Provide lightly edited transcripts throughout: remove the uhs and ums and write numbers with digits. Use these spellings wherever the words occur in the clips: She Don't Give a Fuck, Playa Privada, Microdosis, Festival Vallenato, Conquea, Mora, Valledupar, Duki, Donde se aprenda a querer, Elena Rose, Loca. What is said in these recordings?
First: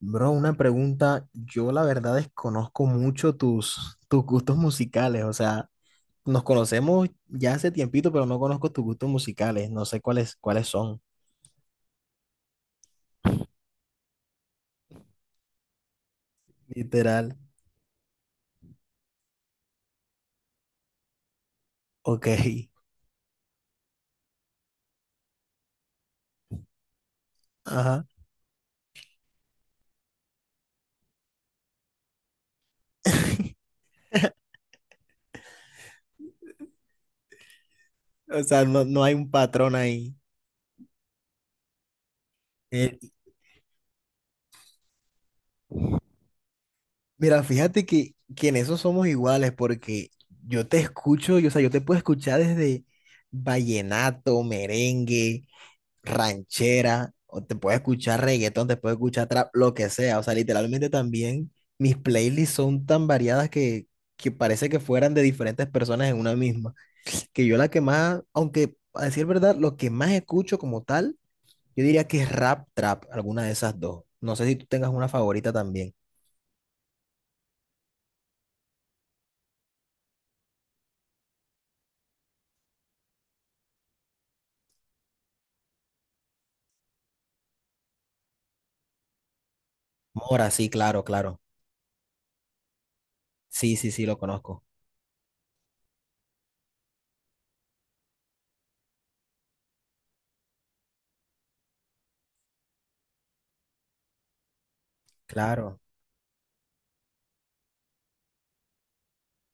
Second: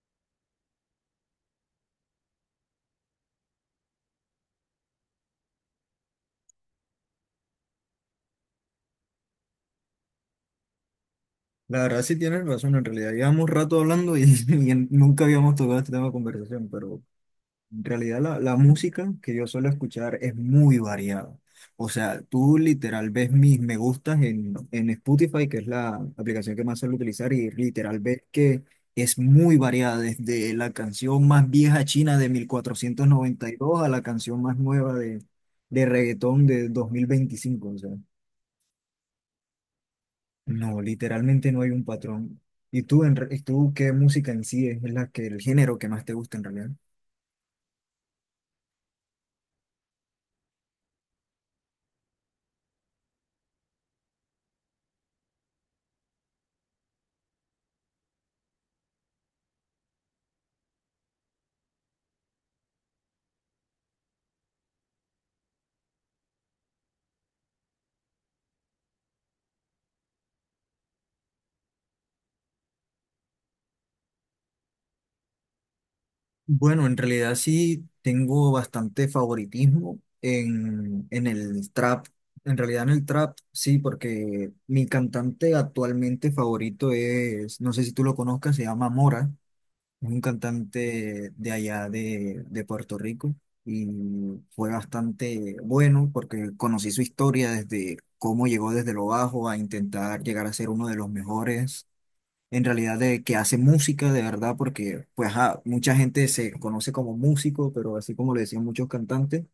Bro, una pregunta. Yo la verdad desconozco mucho tus gustos musicales. O sea, nos conocemos ya hace tiempito, pero no conozco tus gustos musicales. No sé cuáles son. La verdad sí tienes razón, en realidad llevamos rato hablando y, nunca habíamos tocado este tema de conversación, pero Literal. en realidad la música que yo suelo escuchar es muy variada. O sea, Ok. tú literal ves mis me gustas en Spotify, que es la aplicación que más suelo utilizar, y literal Ajá. ves que es muy variada, desde la canción más vieja china de mil cuatrocientos noventa y dos a la canción más nueva de, reggaetón de 2025. O sea. O sea, no hay un patrón ahí. No, literalmente no hay un patrón. ¿Y Eh, tú, qué música en sí es la que, el género que más te gusta en realidad? Mira, fíjate que en eso somos iguales porque yo te escucho, yo, o sea, yo te puedo escuchar desde vallenato, merengue, ranchera, o te puedes escuchar reggaetón, te puedes escuchar trap, lo que sea. O sea, literalmente también mis playlists son tan variadas que parece que fueran de diferentes personas en una misma. Que yo la que más, aunque a decir verdad, lo que más escucho como tal, yo diría que es rap, trap, alguna de esas dos. No sé si tú tengas una favorita también. Bueno, en realidad sí tengo bastante favoritismo en, el trap. En realidad en el trap sí, porque mi cantante actualmente favorito es, no sé si tú lo conozcas, se llama Mora. Es un Mora, sí, claro, cantante claro. de allá de de Puerto Rico Sí, y sí, sí, lo conozco. fue bastante bueno porque conocí su historia desde cómo llegó desde lo bajo a intentar llegar a ser uno de los mejores. En realidad de que hace música de verdad porque pues ajá, Claro, mucha gente se conoce como músico, pero así como le decían muchos cantantes,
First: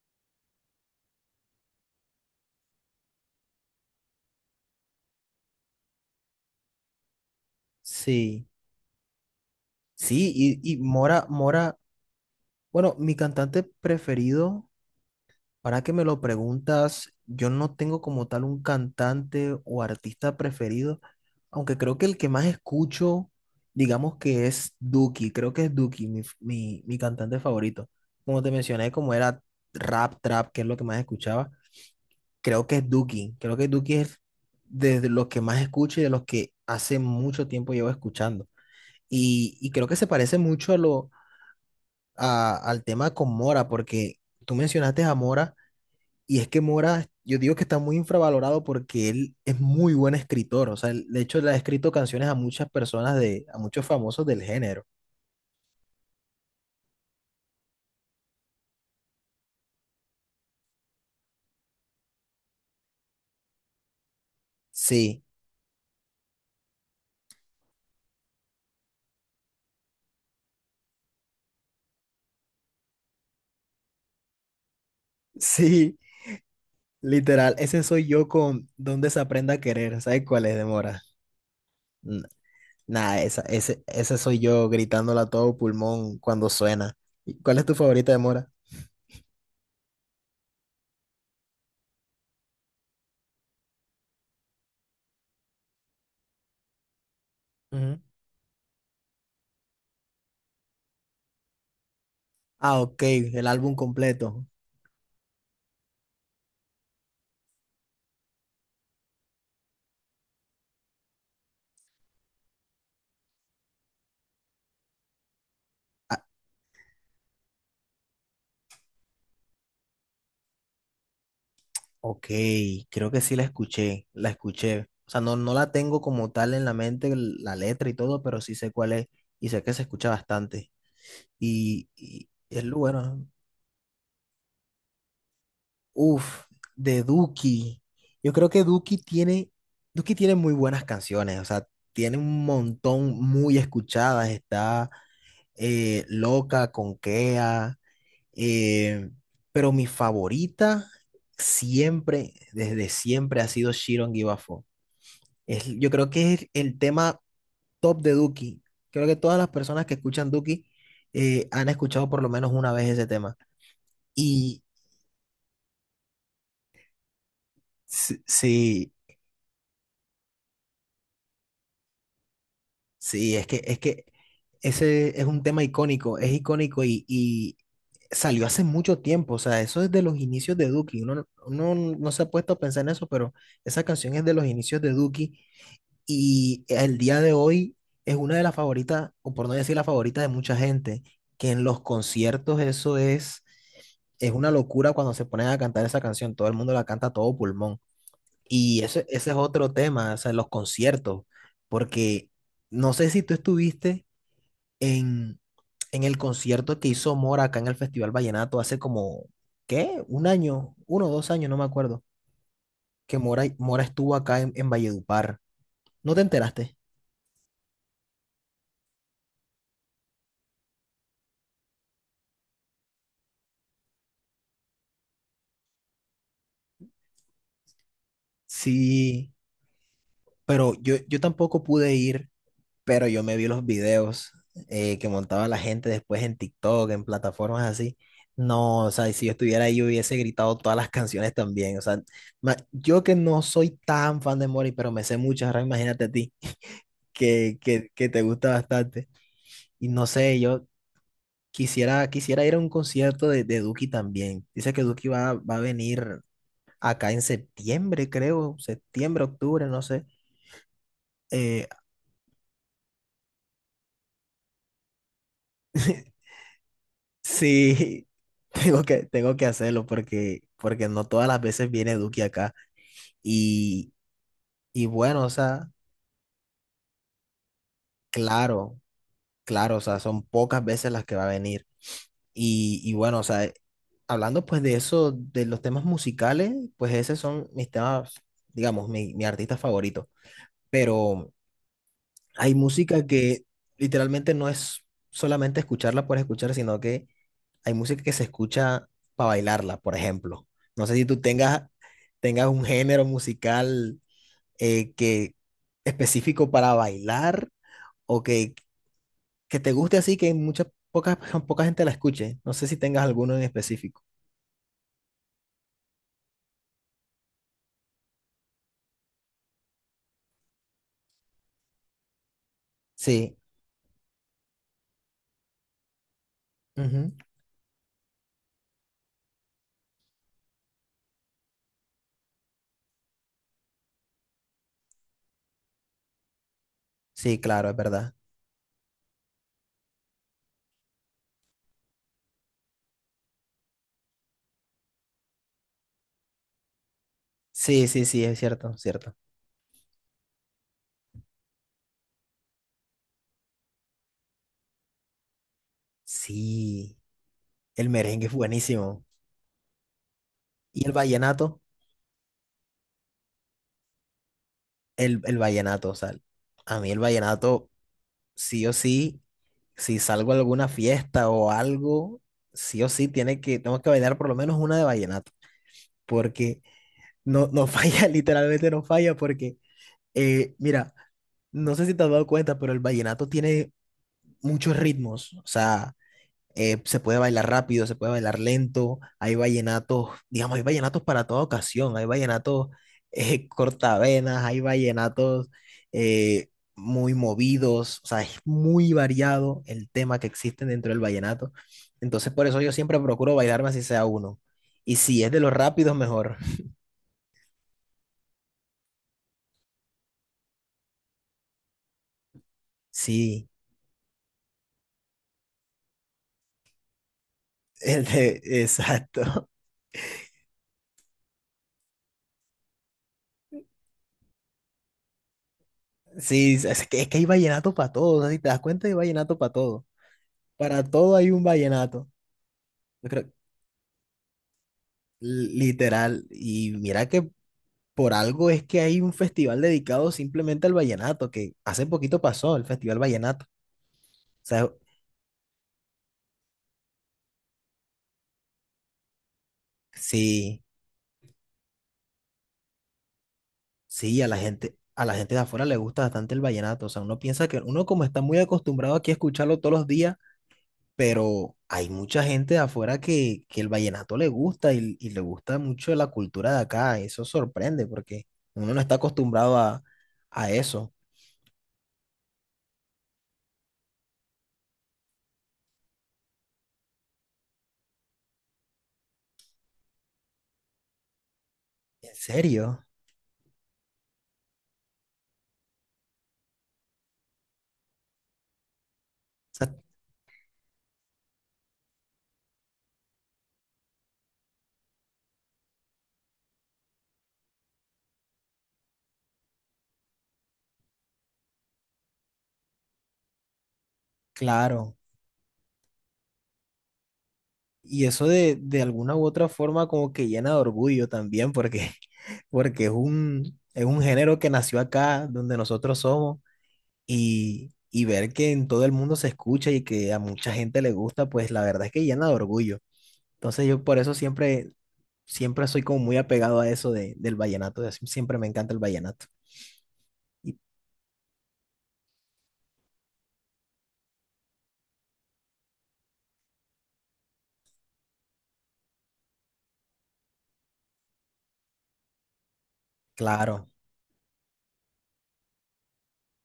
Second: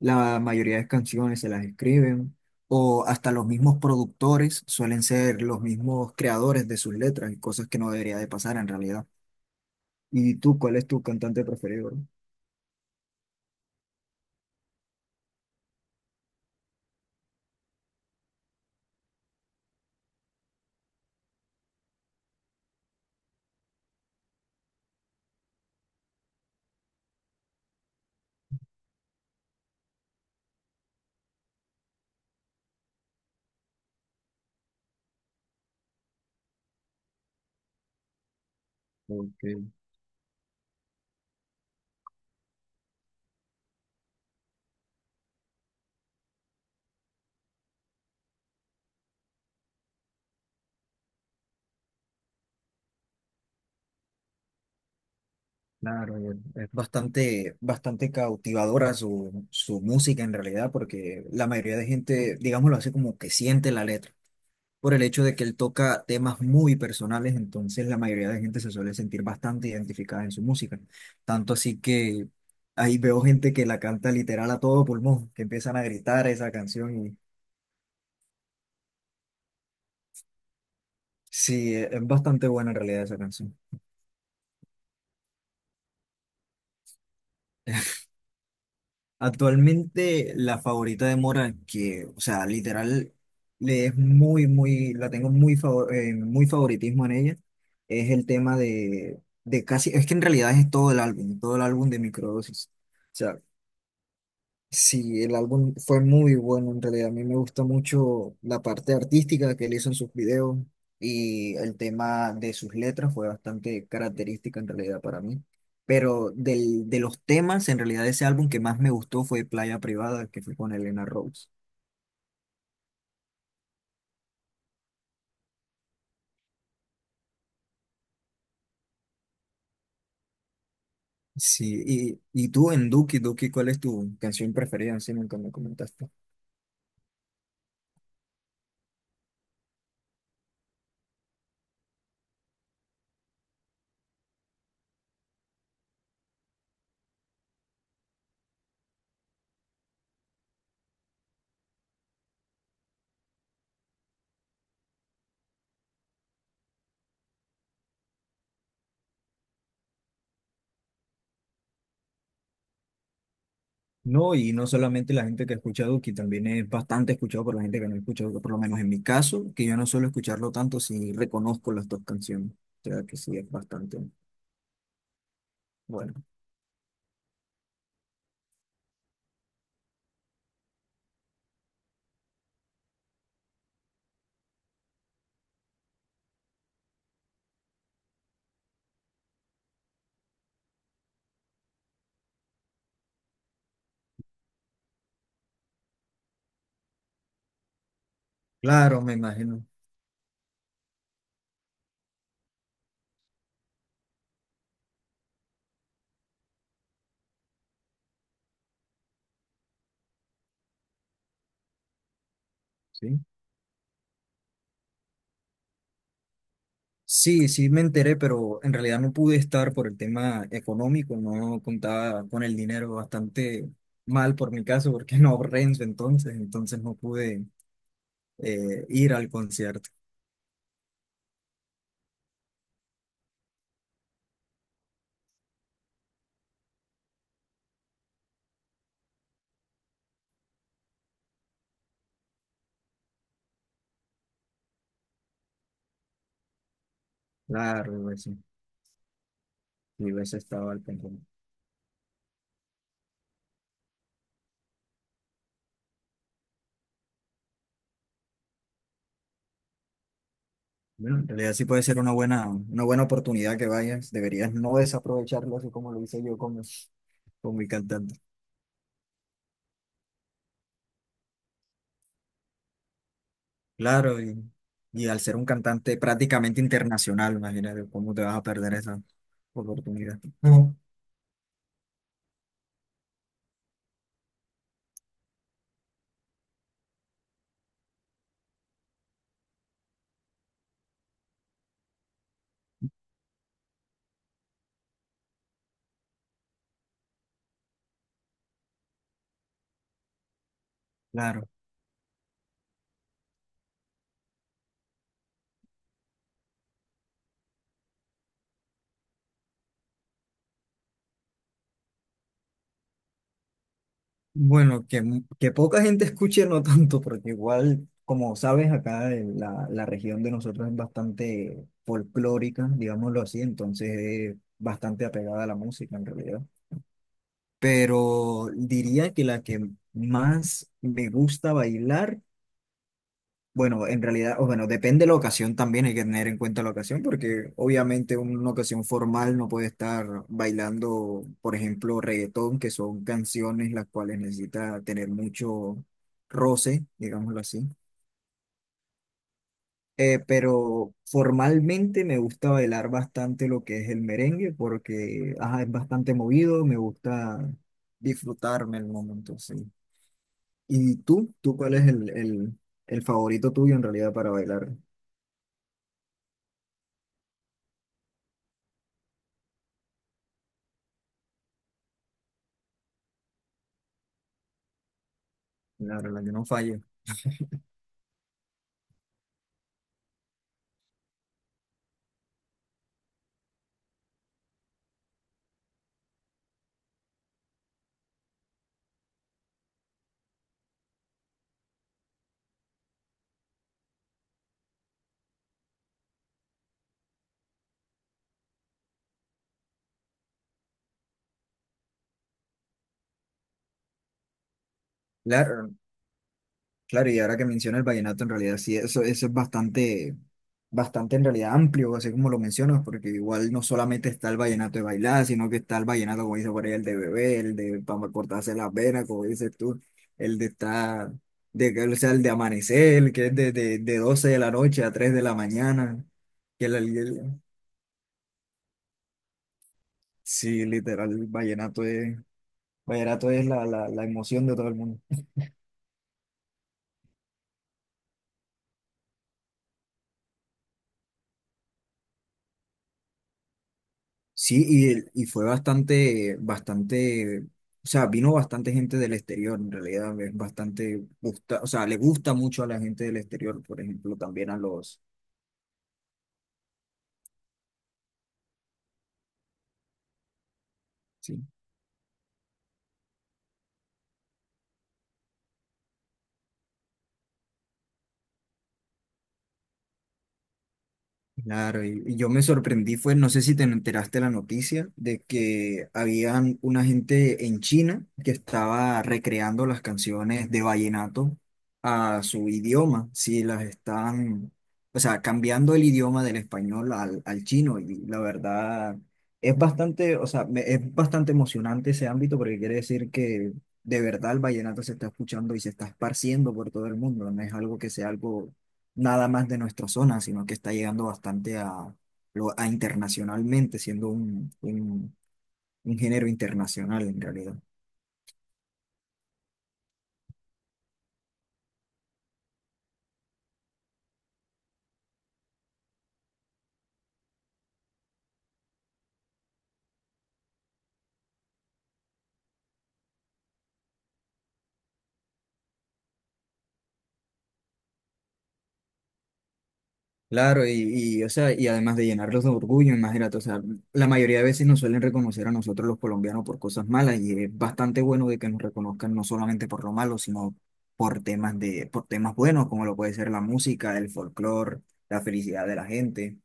la mayoría de canciones se las escriben o hasta los mismos productores suelen ser los mismos creadores de sus letras y cosas que no debería de sí. pasar en realidad. Sí, ¿Y tú, y cuál es tu Mora, cantante Mora, preferido? bueno, mi cantante preferido. Ahora que me lo preguntas, yo no tengo como tal un cantante o artista preferido, aunque creo que el que más escucho, digamos que es Duki, creo que es Duki, mi, mi, mi cantante favorito. Como te mencioné, como era rap, trap, que es lo que más escuchaba, creo que es Duki, creo que Duki es de los que más escucho y de los que hace mucho tiempo llevo escuchando. Porque, Y creo que se parece mucho a lo, al tema con Mora, porque tú mencionaste a Mora. Y es que Mora, yo digo que está muy infravalorado porque él es muy buen escritor. O sea, de hecho, le ha escrito canciones a muchas personas de, a muchos famosos del género. claro, y es bastante, bastante cautivadora su, música en realidad, porque la mayoría de gente, digámoslo así, como que siente la letra, por el Sí, hecho de que él toca temas muy personales, entonces la mayoría de gente se suele sentir bastante identificada en su música. Tanto así que ahí veo gente que la canta literal a todo pulmón, que empiezan a sí, gritar esa canción y literal. Ese soy yo con Donde se aprenda a querer. ¿Sabes cuál es de Mora? sí, es N- bastante buena en realidad esa Nada, esa, canción. ese soy yo gritándola a todo pulmón cuando suena. ¿Y ¿Cuál es tu favorita de Mora? Actualmente la favorita de Mora, que, o sea, literal, le es muy, muy, la tengo muy, favor- muy favoritismo en ella, Ujú. es el tema de casi, es que en realidad es todo el álbum de Microdosis. Ah, ok, el álbum completo. Sí, el álbum fue muy bueno en realidad. A mí me gusta mucho la parte artística que él hizo en sus videos y el tema de sus letras fue bastante característica en realidad para mí. Pero del, de los temas, en realidad ese álbum que más me gustó fue Playa Privada, que fue con Elena Rose. Ok, creo que sí la escuché, la escuché. O sea, no, no la tengo como tal en la mente, la letra y todo, pero sí sé cuál es y sé que se escucha bastante. Sí, Y y es tú lo en Duki, bueno. ¿Cuál es tu canción preferida? Si nunca me comentaste. Uf, de Duki. Yo creo que Duki tiene muy buenas canciones, o sea, tiene un montón muy escuchadas. Está Loca, Conquea, eh, pero mi favorita siempre, desde siempre, ha sido She Don't Give a Fuck. Es, yo creo que es el tema top de Duki. Creo que todas las personas que escuchan Duki han escuchado por lo menos una vez ese tema. No, y Y no solamente la gente que escucha Duki, también es bastante escuchado por la gente que no sí, escucha Duki, por lo menos en sí, mi caso, que yo no suelo escucharlo tanto si reconozco las dos canciones. O sea que sí, sí, es es bastante que ese es un tema icónico, bueno. es icónico y salió hace mucho tiempo. O sea, eso es de los inicios de Duki. Uno no se ha puesto a pensar en eso, pero esa canción es de los inicios de Duki. Y el día de hoy es una de las favoritas, o por no decir la favorita de mucha gente, que en los conciertos eso es una locura cuando se ponen a cantar esa canción, todo el mundo la canta a todo pulmón. Y ese, Claro, me ese es imagino. otro tema, o sea, los conciertos, porque no sé si tú estuviste en, en el concierto que hizo Mora acá en el Festival Vallenato hace como, ¿qué? Un año, uno o dos años, no me acuerdo, que Sí, Mora estuvo acá en Valledupar. ¿No te enteraste? sí, sí me enteré, pero en realidad no pude estar por el tema económico, no contaba con el dinero, bastante mal por mi caso, porque no ahorré en su entonces, entonces no pude ir al Sí. concierto. Pero yo tampoco pude ir, pero yo me vi los videos que montaba la gente después en TikTok, en plataformas así. No, o sea, si yo estuviera ahí, yo hubiese gritado todas las canciones también. O sea, yo que no soy tan fan de Mori, pero me sé muchas, ahora imagínate a ti, que Claro, te eso. gusta bastante. Y no Y hubiese sé, yo estado al pendiente. quisiera ir a un concierto de Duki también. Dice que va a venir acá en septiembre, creo, septiembre, octubre, no sé. Bueno, en realidad sí Eh, puede ser una buena oportunidad que vayas. Deberías no desaprovecharlo así como lo hice yo con mi Sí, cantante. tengo tengo que hacerlo porque no todas las veces viene Duque acá. Y, Claro, y y al bueno, o ser un sea, cantante prácticamente internacional, imagínate cómo te vas a perder claro, esa claro, o sea, oportunidad. son pocas No. veces las que va a venir. Y bueno, o sea, hablando pues de eso, de los temas musicales, pues esos son mis temas, digamos, mi artista favorito. Pero hay música que literalmente no es solamente escucharla por escuchar, sino que hay música que se escucha para bailarla, por ejemplo. No sé si tú Claro. tengas, tengas un género musical que específico para bailar o que te guste así que mucha, poca, poca gente la escuche. No sé si tengas alguno en específico. Bueno, que, mu- que poca gente escuche, no tanto, porque igual, como sabes, acá en la región de nosotros es bastante folclórica, digámoslo Sí, así, entonces es bastante apegada a la música en realidad. ujú. Pero diría que la que más me gusta bailar, bueno, en realidad, o bueno, depende de la ocasión también, hay que tener en cuenta la ocasión, Sí, porque claro, es verdad. obviamente una ocasión formal no puede estar bailando, por ejemplo, reggaetón, que son canciones las cuales necesita tener mucho roce, digámoslo así. Sí, sí, sí, es cierto, cierto. Pero formalmente me gusta bailar bastante lo que es el merengue porque ajá, es bastante movido, me Sí, gusta el merengue es disfrutarme el buenísimo. momento, sí. ¿Y el ¿Y tú? ¿Tú vallenato? cuál es el favorito tuyo en realidad para bailar? El vallenato, o sea, a mí el vallenato sí o sí si salgo a alguna fiesta o algo, sí o sí tengo que bailar por lo menos una de vallenato, Claro, la que no porque falle. no, no falla, literalmente no falla, porque, mira, no sé si te has dado cuenta, pero el vallenato tiene muchos ritmos, o sea, se puede bailar rápido, se puede bailar lento, hay vallenatos, digamos, hay vallenatos para toda ocasión, hay vallenatos cortavenas, hay vallenatos eh, muy movidos, o sea, es muy variado el tema que existe dentro del vallenato. Entonces, por eso yo siempre procuro bailarme así sea uno. Y si es de los Claro, rápidos, mejor. claro, y ahora que menciona el vallenato, en realidad sí, eso es bastante, bastante en realidad amplio, así como lo mencionas, porque Sí, igual no solamente está el vallenato de bailar, sino que está el vallenato, como dice por ahí, el de bebé, el de para cortarse las venas, como exacto. dices tú, el de estar, de, que- o sea, el de amanecer, el que es de, de 12 de la noche a 3 de la mañana, Sí, que es que hay vallenato para todo, o sea, si te das cuenta, hay vallenato para todo. sí, Para literal, todo el hay un vallenato vallenato. es Yo vallenato creo, es la emoción de todo el mundo. literal, y mira que por algo es que hay un festival dedicado simplemente al vallenato, que hace poquito pasó el Festival Vallenato. O Sí, sea, y, y fue bastante, bastante, o sea, vino bastante gente del exterior, en realidad es sí, bastante, gusta, o sea, le gusta mucho a la gente del exterior, por ejemplo, sí, también a los, a la gente de afuera le gusta bastante el vallenato. O sea, uno piensa que uno como está muy acostumbrado aquí a escucharlo todos los días, sí. pero hay mucha gente de afuera que el vallenato le gusta y le gusta mucho la cultura de acá. Eso sorprende porque uno no está acostumbrado a eso. Claro, y yo me sorprendí fue, no sé si te enteraste la noticia de que habían una gente en China que estaba recreando las canciones de vallenato En a su serio. idioma, si las están, o sea, cambiando el idioma del español al, al chino y la verdad O es sea, bastante, o sea, es bastante emocionante ese ámbito porque quiere decir que de verdad el vallenato se está escuchando y se está esparciendo por todo el mundo, no es algo que sea algo nada más de nuestra zona, sino que está llegando bastante a, internacionalmente, siendo un, claro. un género internacional en realidad. Y eso de alguna u otra forma como que llena de orgullo también, porque, porque es un género que nació acá, donde nosotros somos, y ver que en todo el mundo se escucha y que a mucha gente le gusta, pues la verdad es que llena de orgullo. Entonces yo por eso siempre, siempre soy como muy apegado a eso de, del vallenato, siempre me encanta el vallenato. Y Claro, y, o sea, y además de llenarlos de orgullo, imagínate, o sea, la mayoría de veces nos suelen reconocer a nosotros los colombianos por cosas malas y es bastante bueno de que nos reconozcan no solamente por lo malo, sino por temas de, por temas buenos, como lo puede ser la claro, música, el folclore, la felicidad de la gente.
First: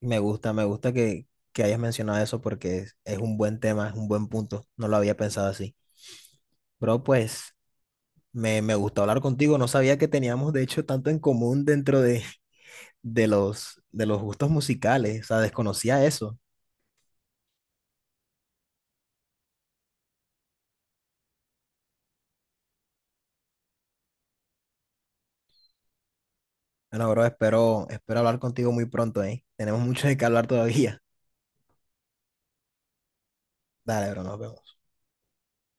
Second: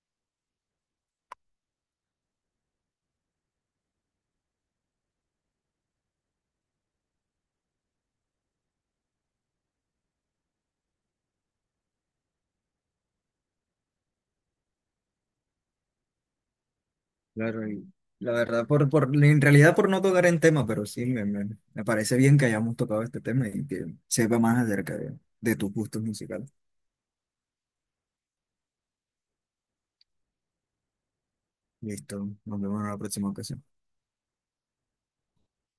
me gusta que hayas mencionado eso porque es un buen tema, es un buen punto, no lo había pensado así. Bro, pues... Me gustó hablar contigo, no sabía que teníamos de hecho tanto en común dentro de los gustos musicales, o sea, desconocía eso. Claro, y la verdad, en realidad por no tocar en tema, pero sí, me parece bien que hayamos tocado este tema y que sepa más acerca de, tus gustos musicales. Bueno, bro, espero, espero hablar contigo muy pronto, ¿eh? Tenemos mucho de qué hablar todavía. Listo, nos vemos en la próxima ocasión. Dale, bro, nos vemos.